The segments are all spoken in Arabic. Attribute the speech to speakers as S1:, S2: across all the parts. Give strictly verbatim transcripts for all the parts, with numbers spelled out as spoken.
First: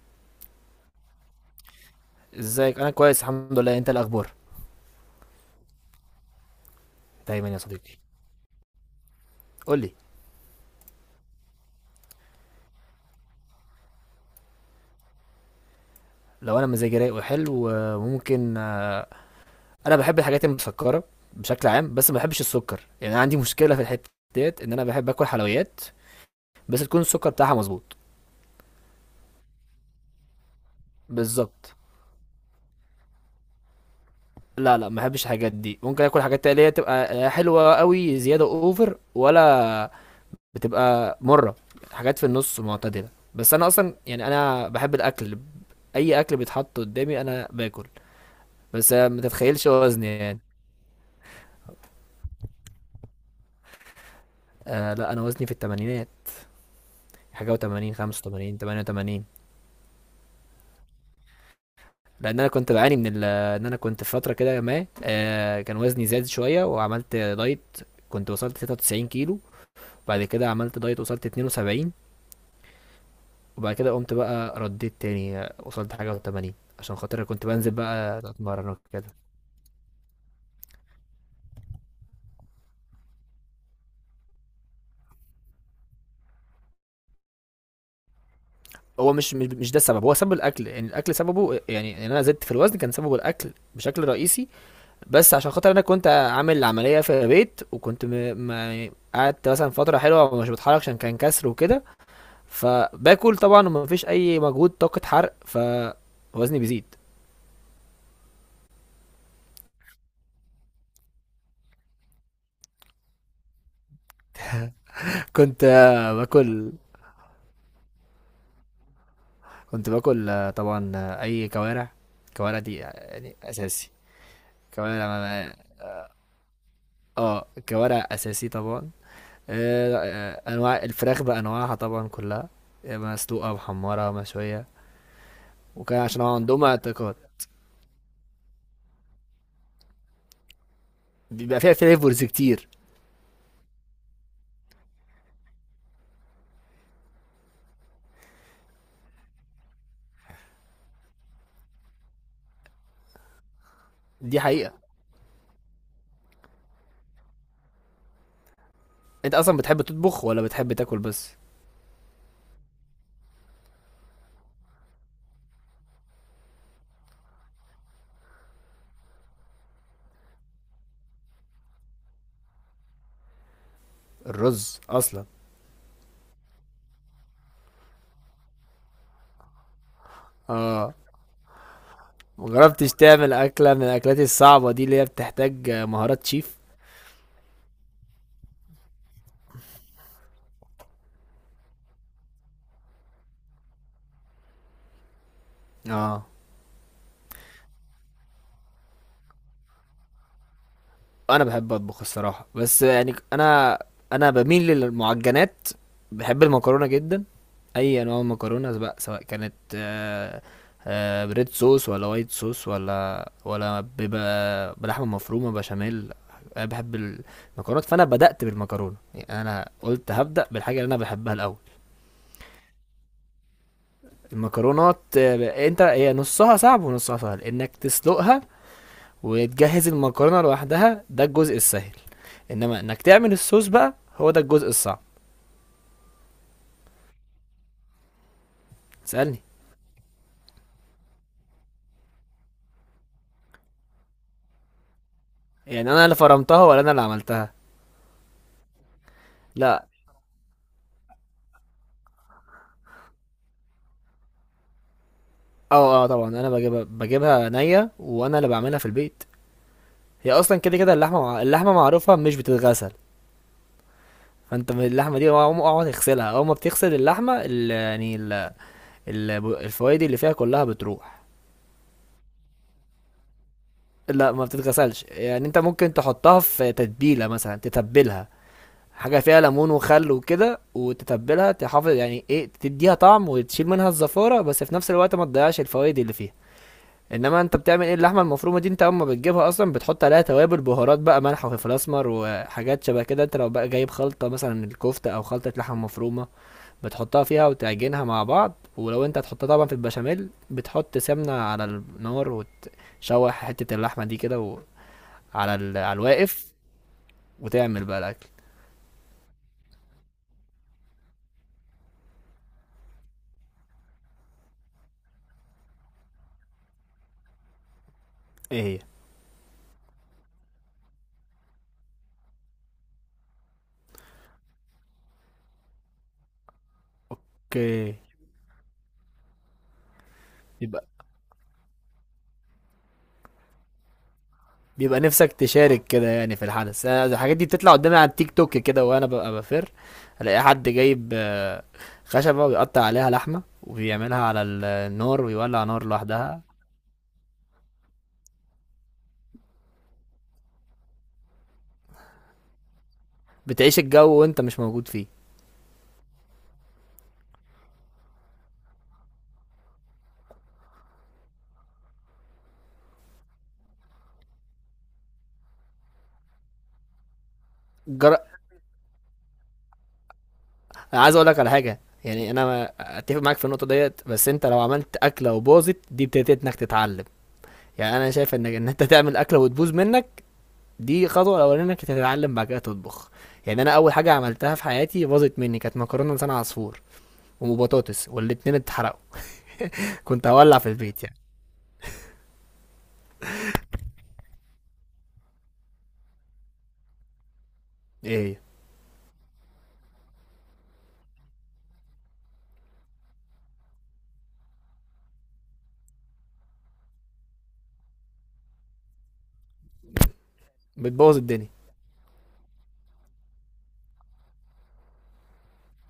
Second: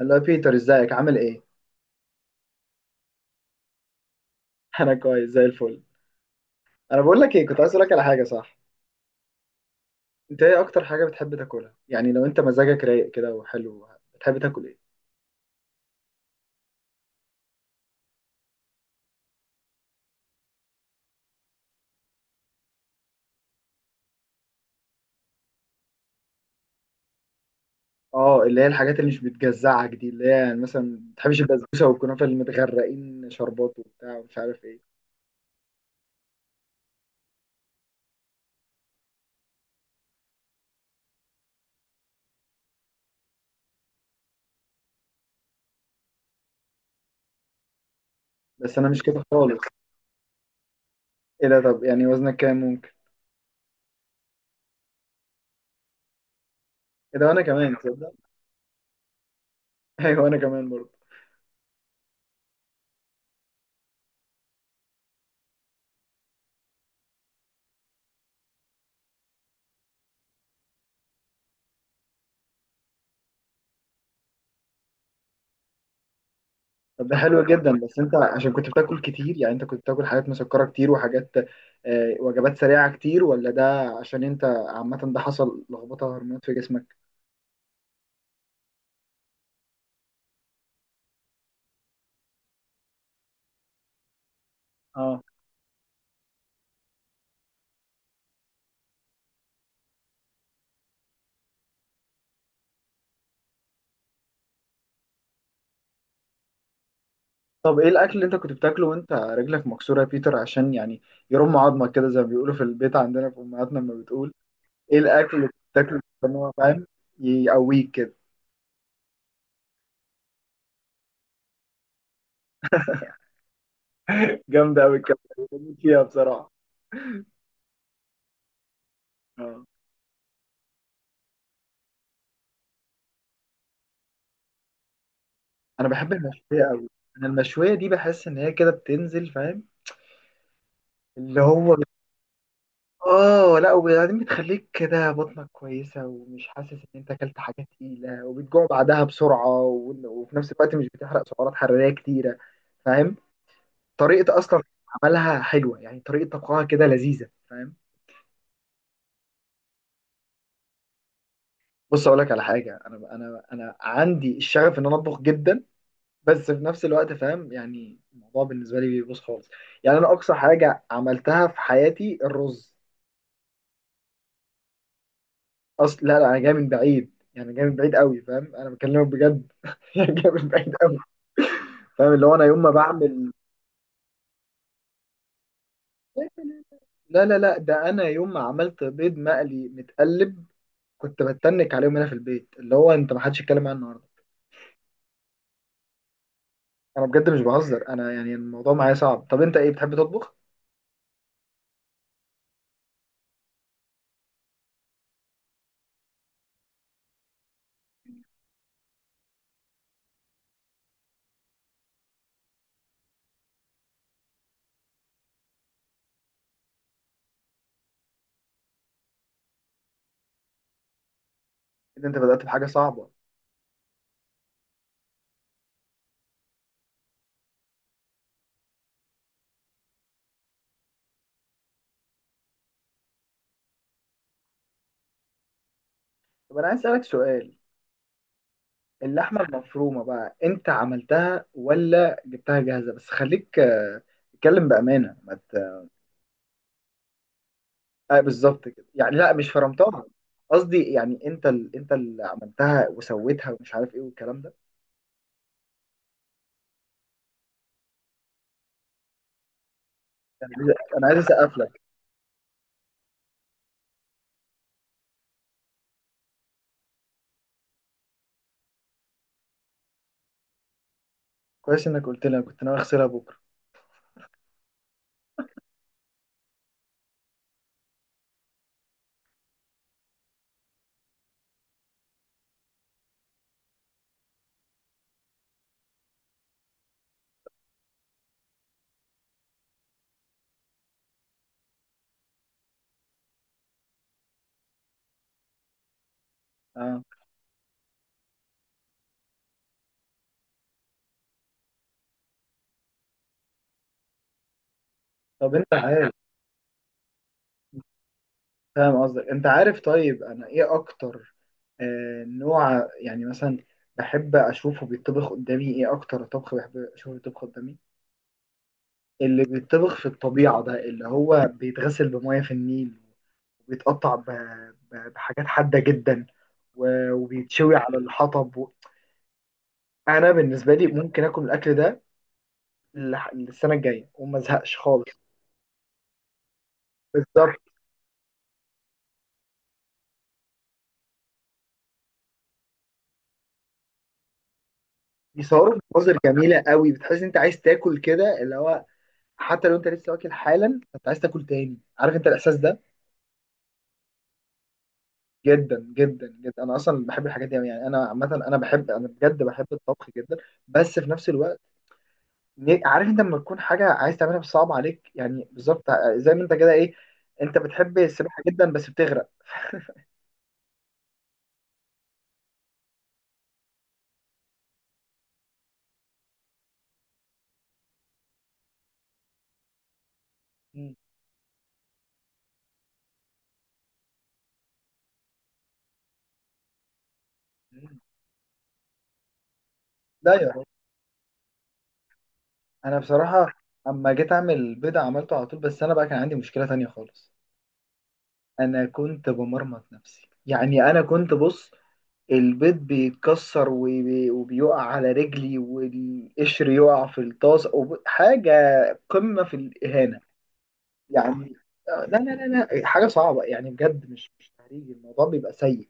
S1: اللي هو بيتر، ازيك؟ عامل ايه؟
S2: ازيك؟ انا كويس الحمد لله. انت إيه الاخبار؟
S1: انا كويس زي الفل. انا بقول لك ايه،
S2: دايما يا
S1: كنت عايز اقول لك
S2: صديقي.
S1: على حاجه، صح؟
S2: قول لي.
S1: انت ايه اكتر حاجه بتحب تاكلها؟ يعني لو انت مزاجك رايق كده وحلو، بتحب تاكل ايه؟
S2: لو انا مزاجي رايق وحلو آه، ممكن، آه، انا بحب الحاجات المسكره بشكل عام بس ما بحبش السكر. يعني أنا عندي مشكله في الحته ديت ان انا بحب اكل حلويات بس تكون السكر بتاعها مظبوط.
S1: اه، اللي هي الحاجات اللي مش بتجزعك دي، اللي هي يعني مثلا ما بتحبش
S2: بالظبط.
S1: البسبوسه والكنافه اللي متغرقين شربات وبتاع ومش عارف
S2: لا لا
S1: ايه.
S2: ما بحبش الحاجات دي. ممكن اكل حاجات اللي هي تبقى لا حلوه قوي زياده اوفر ولا بتبقى مره، حاجات في النص معتدله. بس انا اصلا يعني انا بحب الاكل. اي اكل بيتحط قدامي انا باكل.
S1: بس انا
S2: بس
S1: مش
S2: آه، ما
S1: كده خالص.
S2: تتخيلش وزني يعني.
S1: ايه ده؟ طب يعني وزنك كام ممكن؟
S2: آه لا، انا وزني في الثمانينات،
S1: ايه ده؟ وانا
S2: حاجه
S1: كمان،
S2: و80،
S1: تصدق؟
S2: خمسة وتمانين، تمانية وتمانين.
S1: ايوه، وانا كمان برضه.
S2: لان انا كنت بعاني من ال- آه، ان انا كنت في فتره كده ما آه كان وزني زاد شويه وعملت دايت. كنت وصلت تلاتة وتسعين كيلو، بعد كده عملت دايت وصلت اتنين وسبعين، وبعد كده قمت بقى رديت تاني، آه، وصلت حاجه و80. عشان
S1: طب ده
S2: خاطر
S1: حلو
S2: كنت بنزل
S1: جدا. بس انت
S2: بقى
S1: عشان كنت
S2: اتمرن
S1: بتاكل
S2: وكده.
S1: كتير؟ يعني انت كنت بتاكل حاجات مسكرة كتير وحاجات، آه، وجبات سريعة كتير؟ ولا ده عشان انت عامة ده حصل لخبطة هرمونات في جسمك؟
S2: هو مش مش مش ده السبب. هو سبب الاكل. يعني الاكل سببه، يعني ان انا زدت في الوزن كان سببه الاكل بشكل رئيسي.
S1: اه.
S2: بس عشان خاطر انا كنت عامل عمليه في البيت وكنت م... ما قعدت مثلا فتره حلوه ومش بتحرك عشان كان كسر وكده. فباكل طبعا ومفيش اي مجهود، طاقه حرق، فوزني بيزيد.
S1: طب ايه الاكل اللي انت كنت بتاكله وانت رجلك مكسورة يا بيتر؟ عشان يعني يرم عظمك كده، زي ما بيقولوا في البيت عندنا، في امهاتنا لما بتقول. ايه الاكل اللي كنت
S2: كنت
S1: بتاكله
S2: آه،
S1: عشان هو
S2: باكل.
S1: فاهم يقويك كده؟
S2: كنت باكل آه، طبعا آه، اي كوارع. كوارع دي آه، يعني اساسي.
S1: جامدة قوي
S2: كوارع
S1: الكلام ده،
S2: ما-
S1: بموت فيها بصراحة.
S2: اه، كوارع اساسي طبعا.
S1: اه.
S2: آه، آه، انواع الفراخ بانواعها طبعا كلها، آه، مسلوقه محمره مشويه.
S1: انا
S2: وكان
S1: بحب
S2: عشان هو
S1: المشوية
S2: عندهم
S1: قوي.
S2: اعتقاد
S1: انا المشوية دي بحس ان هي كده بتنزل، فاهم؟ اللي
S2: بيبقى فيها
S1: هو،
S2: فليفرز كتير.
S1: اه، لا، وبعدين بتخليك كده بطنك كويسة، ومش حاسس ان انت اكلت حاجة تقيلة، وبتجوع بعدها بسرعة، وإن- وفي نفس الوقت مش بتحرق سعرات حرارية كتيرة، فاهم؟ طريقة
S2: دي
S1: اصلا
S2: حقيقة.
S1: عملها حلوة، يعني طريقة طبخها كده لذيذة، فاهم؟
S2: انت اصلا بتحب تطبخ ولا بتحب تاكل بس؟
S1: بص، اقول لك على حاجة. انا انا انا عندي الشغف ان انا اطبخ جدا، بس في نفس الوقت، فاهم؟ يعني الموضوع بالنسبة لي بيبوظ خالص. يعني انا اقصى حاجة عملتها في حياتي الرز.
S2: الرز اصلا.
S1: اصل، لا لا، انا جاي من بعيد، يعني جاي من بعيد قوي، فاهم؟ انا بكلمك بجد. يعني جاي من بعيد
S2: اه.
S1: قوي، فاهم؟ اللي هو انا يوم ما
S2: مجربتش
S1: بعمل،
S2: تعمل اكلة من الاكلات الصعبة دي اللي هي بتحتاج مهارات شيف؟
S1: لا لا لا ده انا يوم ما عملت بيض مقلي متقلب كنت بتنك عليهم هنا في البيت، اللي هو انت ما حدش يتكلم عنه النهارده.
S2: اه.
S1: انا بجد مش بهزر، انا يعني الموضوع معايا صعب. طب انت ايه بتحب تطبخ؟
S2: انا بحب اطبخ الصراحة، بس يعني انا، انا بميل للمعجنات. بحب المكرونة جدا. اي انواع مكرونه بقى، سواء كانت آه، آه، بريد صوص ولا وايت صوص ولا ولا بيبقى بلحمه مفرومه بشاميل. انا بحب المكرونات. فانا بدات بالمكرونه. يعني انا قلت هبدا بالحاجه اللي انا بحبها الاول.
S1: إذا انت بدأت بحاجه صعبه.
S2: المكرونات آه، انت هي نصها صعب ونصها سهل، انك تسلقها وتجهز المكرونه لوحدها ده الجزء السهل. انما انك تعمل الصوص بقى هو ده الجزء الصعب.
S1: طب انا عايز اسالك سؤال، اللحمه
S2: سألني.
S1: المفرومه بقى انت عملتها ولا جبتها جاهزه؟ بس خليك، آه، اتكلم بامانه، ما ت-
S2: يعني انا اللي فرمتها ولا انا اللي عملتها؟
S1: آه بالظبط كده يعني، لا مش
S2: لا.
S1: فرمتها، قصدي يعني انت ال... انت اللي عملتها وسويتها ومش عارف ايه والكلام ده.
S2: اه اه، طبعا انا بجيبها بجيبها نيه وانا اللي بعملها في البيت. هي
S1: انا
S2: اصلا
S1: عايز،
S2: كده كده
S1: أنا عايز
S2: اللحمه مع...
S1: اسقف
S2: اللحمه
S1: لك.
S2: معروفه مش بتتغسل. فانت من اللحمه دي اقعد اقعد تغسلها. اول ما بتغسل اللحمه ال... يعني ال... ال... الفوائد اللي فيها كلها بتروح.
S1: كويس انك قلت لي، أنا كنت ناوي اغسلها بكره.
S2: لا ما بتتغسلش. يعني انت ممكن تحطها في تتبيله مثلا، تتبلها حاجه فيها ليمون وخل وكده وتتبلها. تحافظ يعني ايه؟ تديها طعم وتشيل منها الزفاره، بس في نفس الوقت ما تضيعش الفوائد اللي فيها. انما انت بتعمل ايه؟ اللحمه المفرومه دي انت اما بتجيبها اصلا بتحط عليها توابل بهارات بقى، ملح وفلفل اسمر وحاجات شبه كده. انت لو بقى جايب خلطه مثلا الكفته او خلطه لحمه مفرومه
S1: اه.
S2: بتحطها فيها وتعجنها مع بعض. ولو انت هتحطها طبعا في البشاميل بتحط سمنه على النار وتشوح حته اللحمه دي كده و-
S1: طب
S2: على
S1: انت
S2: ال... على
S1: عارف،
S2: الواقف وتعمل بقى الاكل.
S1: فاهم قصدك؟ انت عارف طيب انا ايه اكتر آه نوع يعني مثلا بحب اشوفه بيطبخ قدامي؟ ايه اكتر طبخ بحب اشوفه بيطبخ قدامي؟
S2: ايه هي؟
S1: اللي بيطبخ في الطبيعه ده، اللي هو بيتغسل بميه في النيل، وبيتقطع ب- ب- بحاجات حادة جدا، و- وبيتشوي على
S2: اوكي.
S1: الحطب و... انا بالنسبة لي ممكن اكل الاكل ده لح- للسنة الجاية وما ازهقش
S2: بيبقى
S1: خالص.
S2: نفسك تشارك كده يعني في الحدث. أنا الحاجات دي
S1: بالظبط.
S2: بتطلع قدامي على التيك توك كده وانا ببقى بفر، الاقي حد جايب آه، خشبة ويقطع عليها لحمة وبيعملها على ال- النار ويولع
S1: بيصوروا
S2: نار
S1: مناظر
S2: لوحدها.
S1: جميلة قوي، بتحس إن انت عايز تاكل كده، اللي هو حتى لو انت لسه واكل حالا، انت عايز تاكل تاني، عارف انت الاحساس ده؟
S2: بتعيش الجو وانت مش موجود فيه.
S1: جدا جدا جدا، انا اصلا بحب الحاجات دي أوي. يعني انا عامه، انا بحب، انا بجد بحب الطبخ جدا. بس في نفس الوقت، ن- عارف انت لما تكون حاجه عايز تعملها بس صعب عليك؟ يعني بالظبط، ع- زي ما انت كده ايه، انت بتحب
S2: جر...
S1: السباحه جدا بس بتغرق.
S2: انا عايز اقول لك على حاجة. يعني انا ما- اتفق معاك في النقطة ديت، بس انت لو عملت اكلة وباظت دي ابتديت انك تتعلم. يعني انا شايف انك ان انت تعمل اكلة وتبوظ منك
S1: مم.
S2: دي خطوة الاولانية انك تتعلم بعد كده تطبخ. يعني انا اول حاجة عملتها في حياتي باظت مني كانت مكرونة لسان عصفور
S1: مم.
S2: وبطاطس والاتنين اتحرقوا. كنت
S1: لا يا
S2: هولع
S1: راجل.
S2: في البيت يعني.
S1: انا بصراحه اما جيت اعمل بيضه عملته على طول، بس انا بقى كان عندي مشكله تانية خالص.
S2: ايه هي؟
S1: انا كنت بمرمط نفسي، يعني انا كنت بص، البيض بيتكسر وبي- وبيقع على رجلي، والقشر يقع في الطاس وب- حاجه قمه في الاهانه
S2: بتبوظ الدنيا.
S1: يعني. آه، لا لا لا لا، حاجه صعبه يعني بجد، مش مش تهريج، الموضوع بيبقى سيء.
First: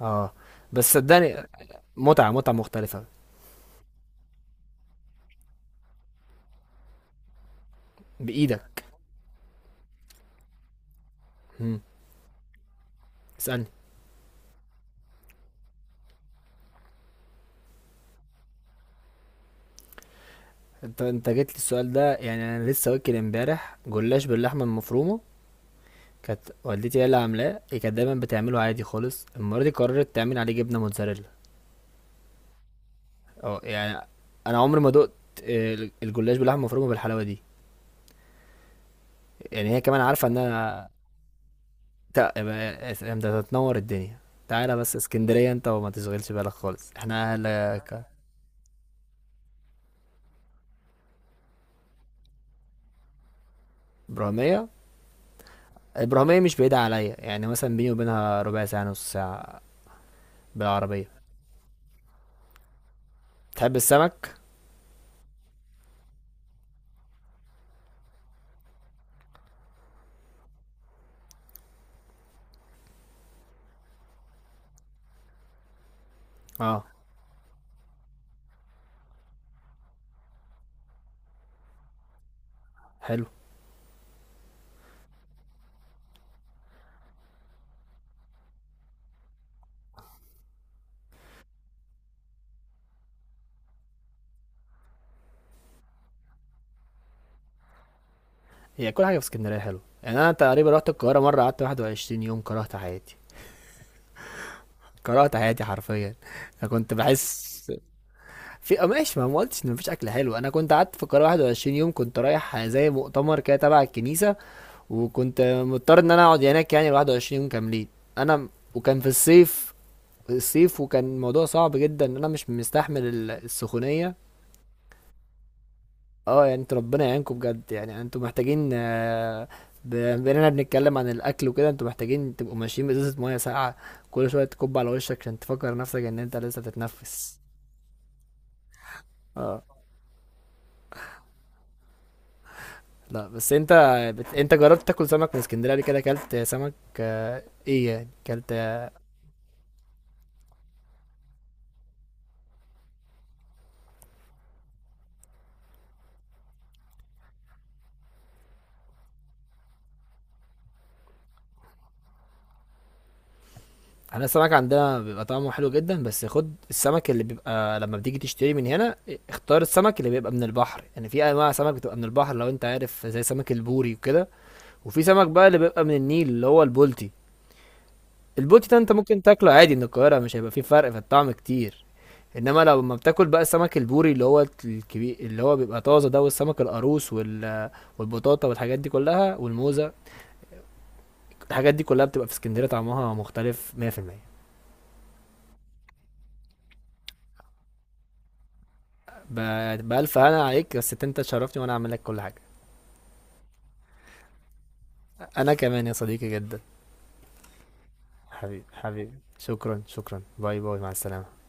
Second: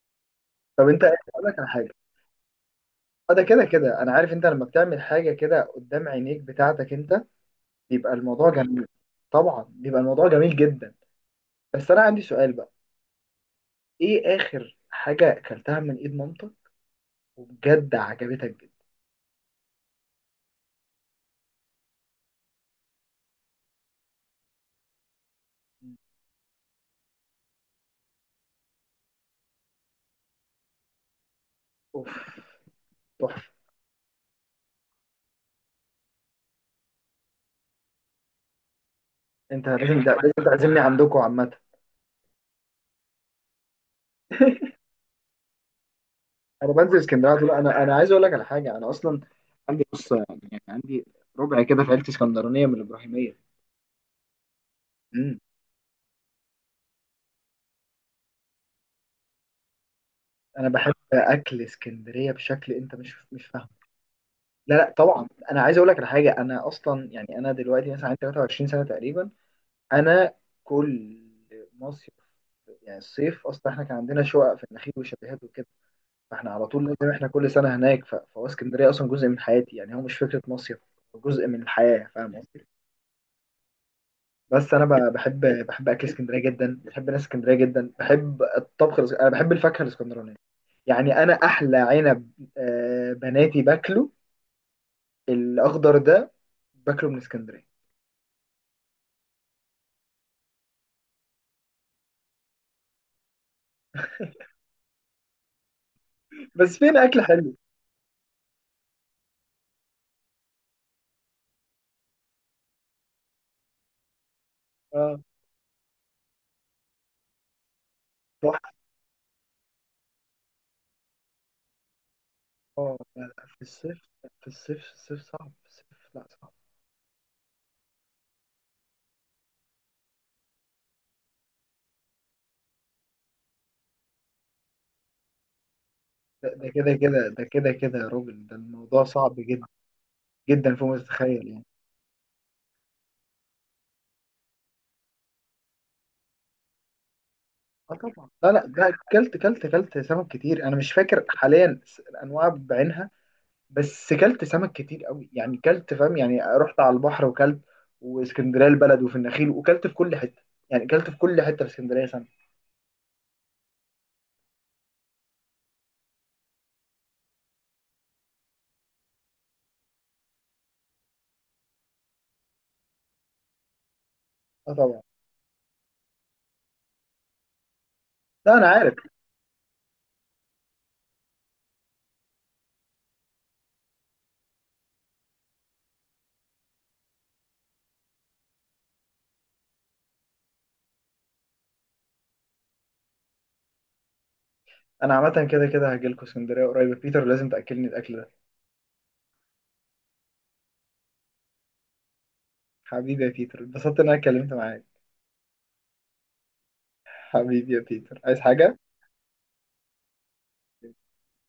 S2: اه،
S1: طب
S2: بس
S1: انت،
S2: صدقني،
S1: اقول لك على حاجه.
S2: متعة متعة مختلفة.
S1: اه، ده كده كده انا عارف، انت لما بتعمل حاجه كده قدام عينيك بتاعتك انت، بيبقى الموضوع
S2: بإيدك.
S1: جميل. طبعا بيبقى الموضوع جميل جدا.
S2: مم.
S1: بس انا عندي سؤال بقى،
S2: اسألني.
S1: ايه اخر حاجه اكلتها من ايد مامتك وبجد عجبتك جدا؟
S2: انت انت جيت لي السؤال ده. يعني انا لسه واكل امبارح جلاش باللحمة المفرومة. كانت والدتي هي اللي عاملاه، هي كانت دايما بتعمله عادي خالص، المرة دي قررت تعمل عليه جبنة موتزاريلا.
S1: اوف، تحفه.
S2: اه، يعني انا عمري ما دقت آه، الجلاش باللحمة المفرومة بالحلاوة دي.
S1: انت
S2: يعني هي كمان
S1: لازم، ده
S2: عارفة ان
S1: لازم تعزمني
S2: انا،
S1: عندكم عامه.
S2: تا يبقى اس- انت هتنور الدنيا. تعالى بس اسكندرية انت وما تشغلش بالك
S1: انا
S2: خالص،
S1: بنزل اسكندريه
S2: احنا
S1: على
S2: اهل.
S1: طول. انا انا عايز اقول لك على حاجه، انا اصلا عندي، بص، يعني عندي ربع كده في عيلتي اسكندرانيه من الابراهيميه.
S2: ابراهيمية.
S1: امم.
S2: ابراهيمية مش بعيدة عليا، يعني مثلا بيني وبينها ربع ساعة نص ساعة
S1: انا بحب
S2: بالعربية.
S1: اكل اسكندريه بشكل انت مش مش فاهم.
S2: تحب السمك؟
S1: لا لا، طبعا. انا عايز اقول لك على حاجه، انا اصلا يعني انا دلوقتي مثلا عندي ثلاثة وعشرين سنه تقريبا. انا كل مصيف، يعني الصيف اصلا احنا كان عندنا شقق في النخيل وشاليهات وكده، فاحنا على طول
S2: اه.
S1: لازم احنا كل سنه هناك، ف- فهو اسكندريه اصلا جزء من حياتي، يعني هو مش فكره مصيف، هو جزء من الحياه، فاهم قصدي؟
S2: حلو.
S1: بس انا ب- بحب، بحب اكل اسكندريه جدا، بحب ناس اسكندريه جدا، بحب الطبخ الاس- انا بحب الفاكهه الاسكندرانيه. يعني انا احلى عنب، آه، بناتي باكله، الاخضر ده، باكله من اسكندريه.
S2: هي كل حاجة في اسكندرية حلو. يعني انا تقريبا رحت القاهرة مرة قعدت واحد وعشرين يوم كرهت حياتي. كرهت حياتي حرفيا. انا
S1: بس
S2: كنت
S1: فين اكل حلو؟
S2: بحس في آه ماشي. ما أنا ما قلتش ان مفيش اكل حلو. انا كنت قعدت في القاهرة واحد وعشرين يوم كنت رايح زي مؤتمر كده تبع الكنيسة.
S1: اه،
S2: وكنت مضطر ان انا اقعد هناك يعني واحد وعشرين يوم كاملين. انا م-
S1: تحفه.
S2: وكان في الصيف. الصيف وكان الموضوع صعب جدا. انا مش
S1: اه،
S2: مستحمل
S1: لا،
S2: ال-
S1: لا، في الصيف،
S2: السخونية.
S1: في الصيف، الصيف صعب في الصيف، لا
S2: اه،
S1: صعب.
S2: يعني انتوا ربنا يعينكم بجد. يعني انتوا محتاجين، آه، ب- بما اننا بنتكلم عن الاكل وكده، انتوا محتاجين تبقوا ماشيين بازازة مية ساقعة كل شوية تكب على وشك عشان تفكر نفسك ان انت
S1: ده
S2: لسه
S1: ده كده كده،
S2: بتتنفس.
S1: ده كده كده يا راجل، ده الموضوع صعب
S2: اه.
S1: جدا، جدا فوق ما تتخيل يعني.
S2: لا، بس انت بت... انت جربت تاكل سمك من اسكندرية قبل كده؟ اكلت سمك؟ آه، ايه
S1: اه
S2: يعني
S1: طبعا. لا
S2: اكلت.
S1: لا، ده كلت كلت كلت سمك كتير، انا مش فاكر حاليا، س- الانواع بعينها، بس كلت سمك كتير قوي، يعني كلت، فاهم؟ يعني رحت على البحر وكلت، واسكندريه البلد، وفي النخيل، وكلت في كل حته، يعني كلت في كل حته في اسكندريه سمك.
S2: احنا السمك عندنا بيبقى طعمه حلو جدا. بس خد السمك اللي بيبقى لما بتيجي تشتري من هنا، اختار السمك اللي بيبقى من البحر. يعني في انواع سمك بتبقى من البحر، لو انت عارف زي سمك البوري وكده.
S1: اه طبعا.
S2: وفي سمك بقى اللي بيبقى من النيل اللي هو البولتي.
S1: لا، انا
S2: البولتي ده انت
S1: عارف.
S2: ممكن تاكله عادي من القاهرة، مش هيبقى فيه فرق في الطعم كتير. انما لو لما بتاكل بقى السمك البوري اللي هو الكبير اللي هو بيبقى طازه ده، والسمك القاروص وال... والبطاطا والحاجات دي كلها والموزة، الحاجات دي كلها بتبقى في اسكندرية طعمها مختلف مائة في المئة.
S1: انا عامه كده كده هاجي لكم اسكندريه قريب بيتر، لازم تاكلني الاكل ده.
S2: ب- بألف هنا عليك. بس انت تشرفني وانا اعمل لك كل حاجة.
S1: حبيبي يا بيتر، اتبسطت ان انا اتكلمت معاك.
S2: انا كمان يا صديقي جدا.
S1: حبيبي يا بيتر، عايز
S2: حبيبي
S1: حاجة؟
S2: حبيبي، شكرا شكرا، باي باي، مع السلامة.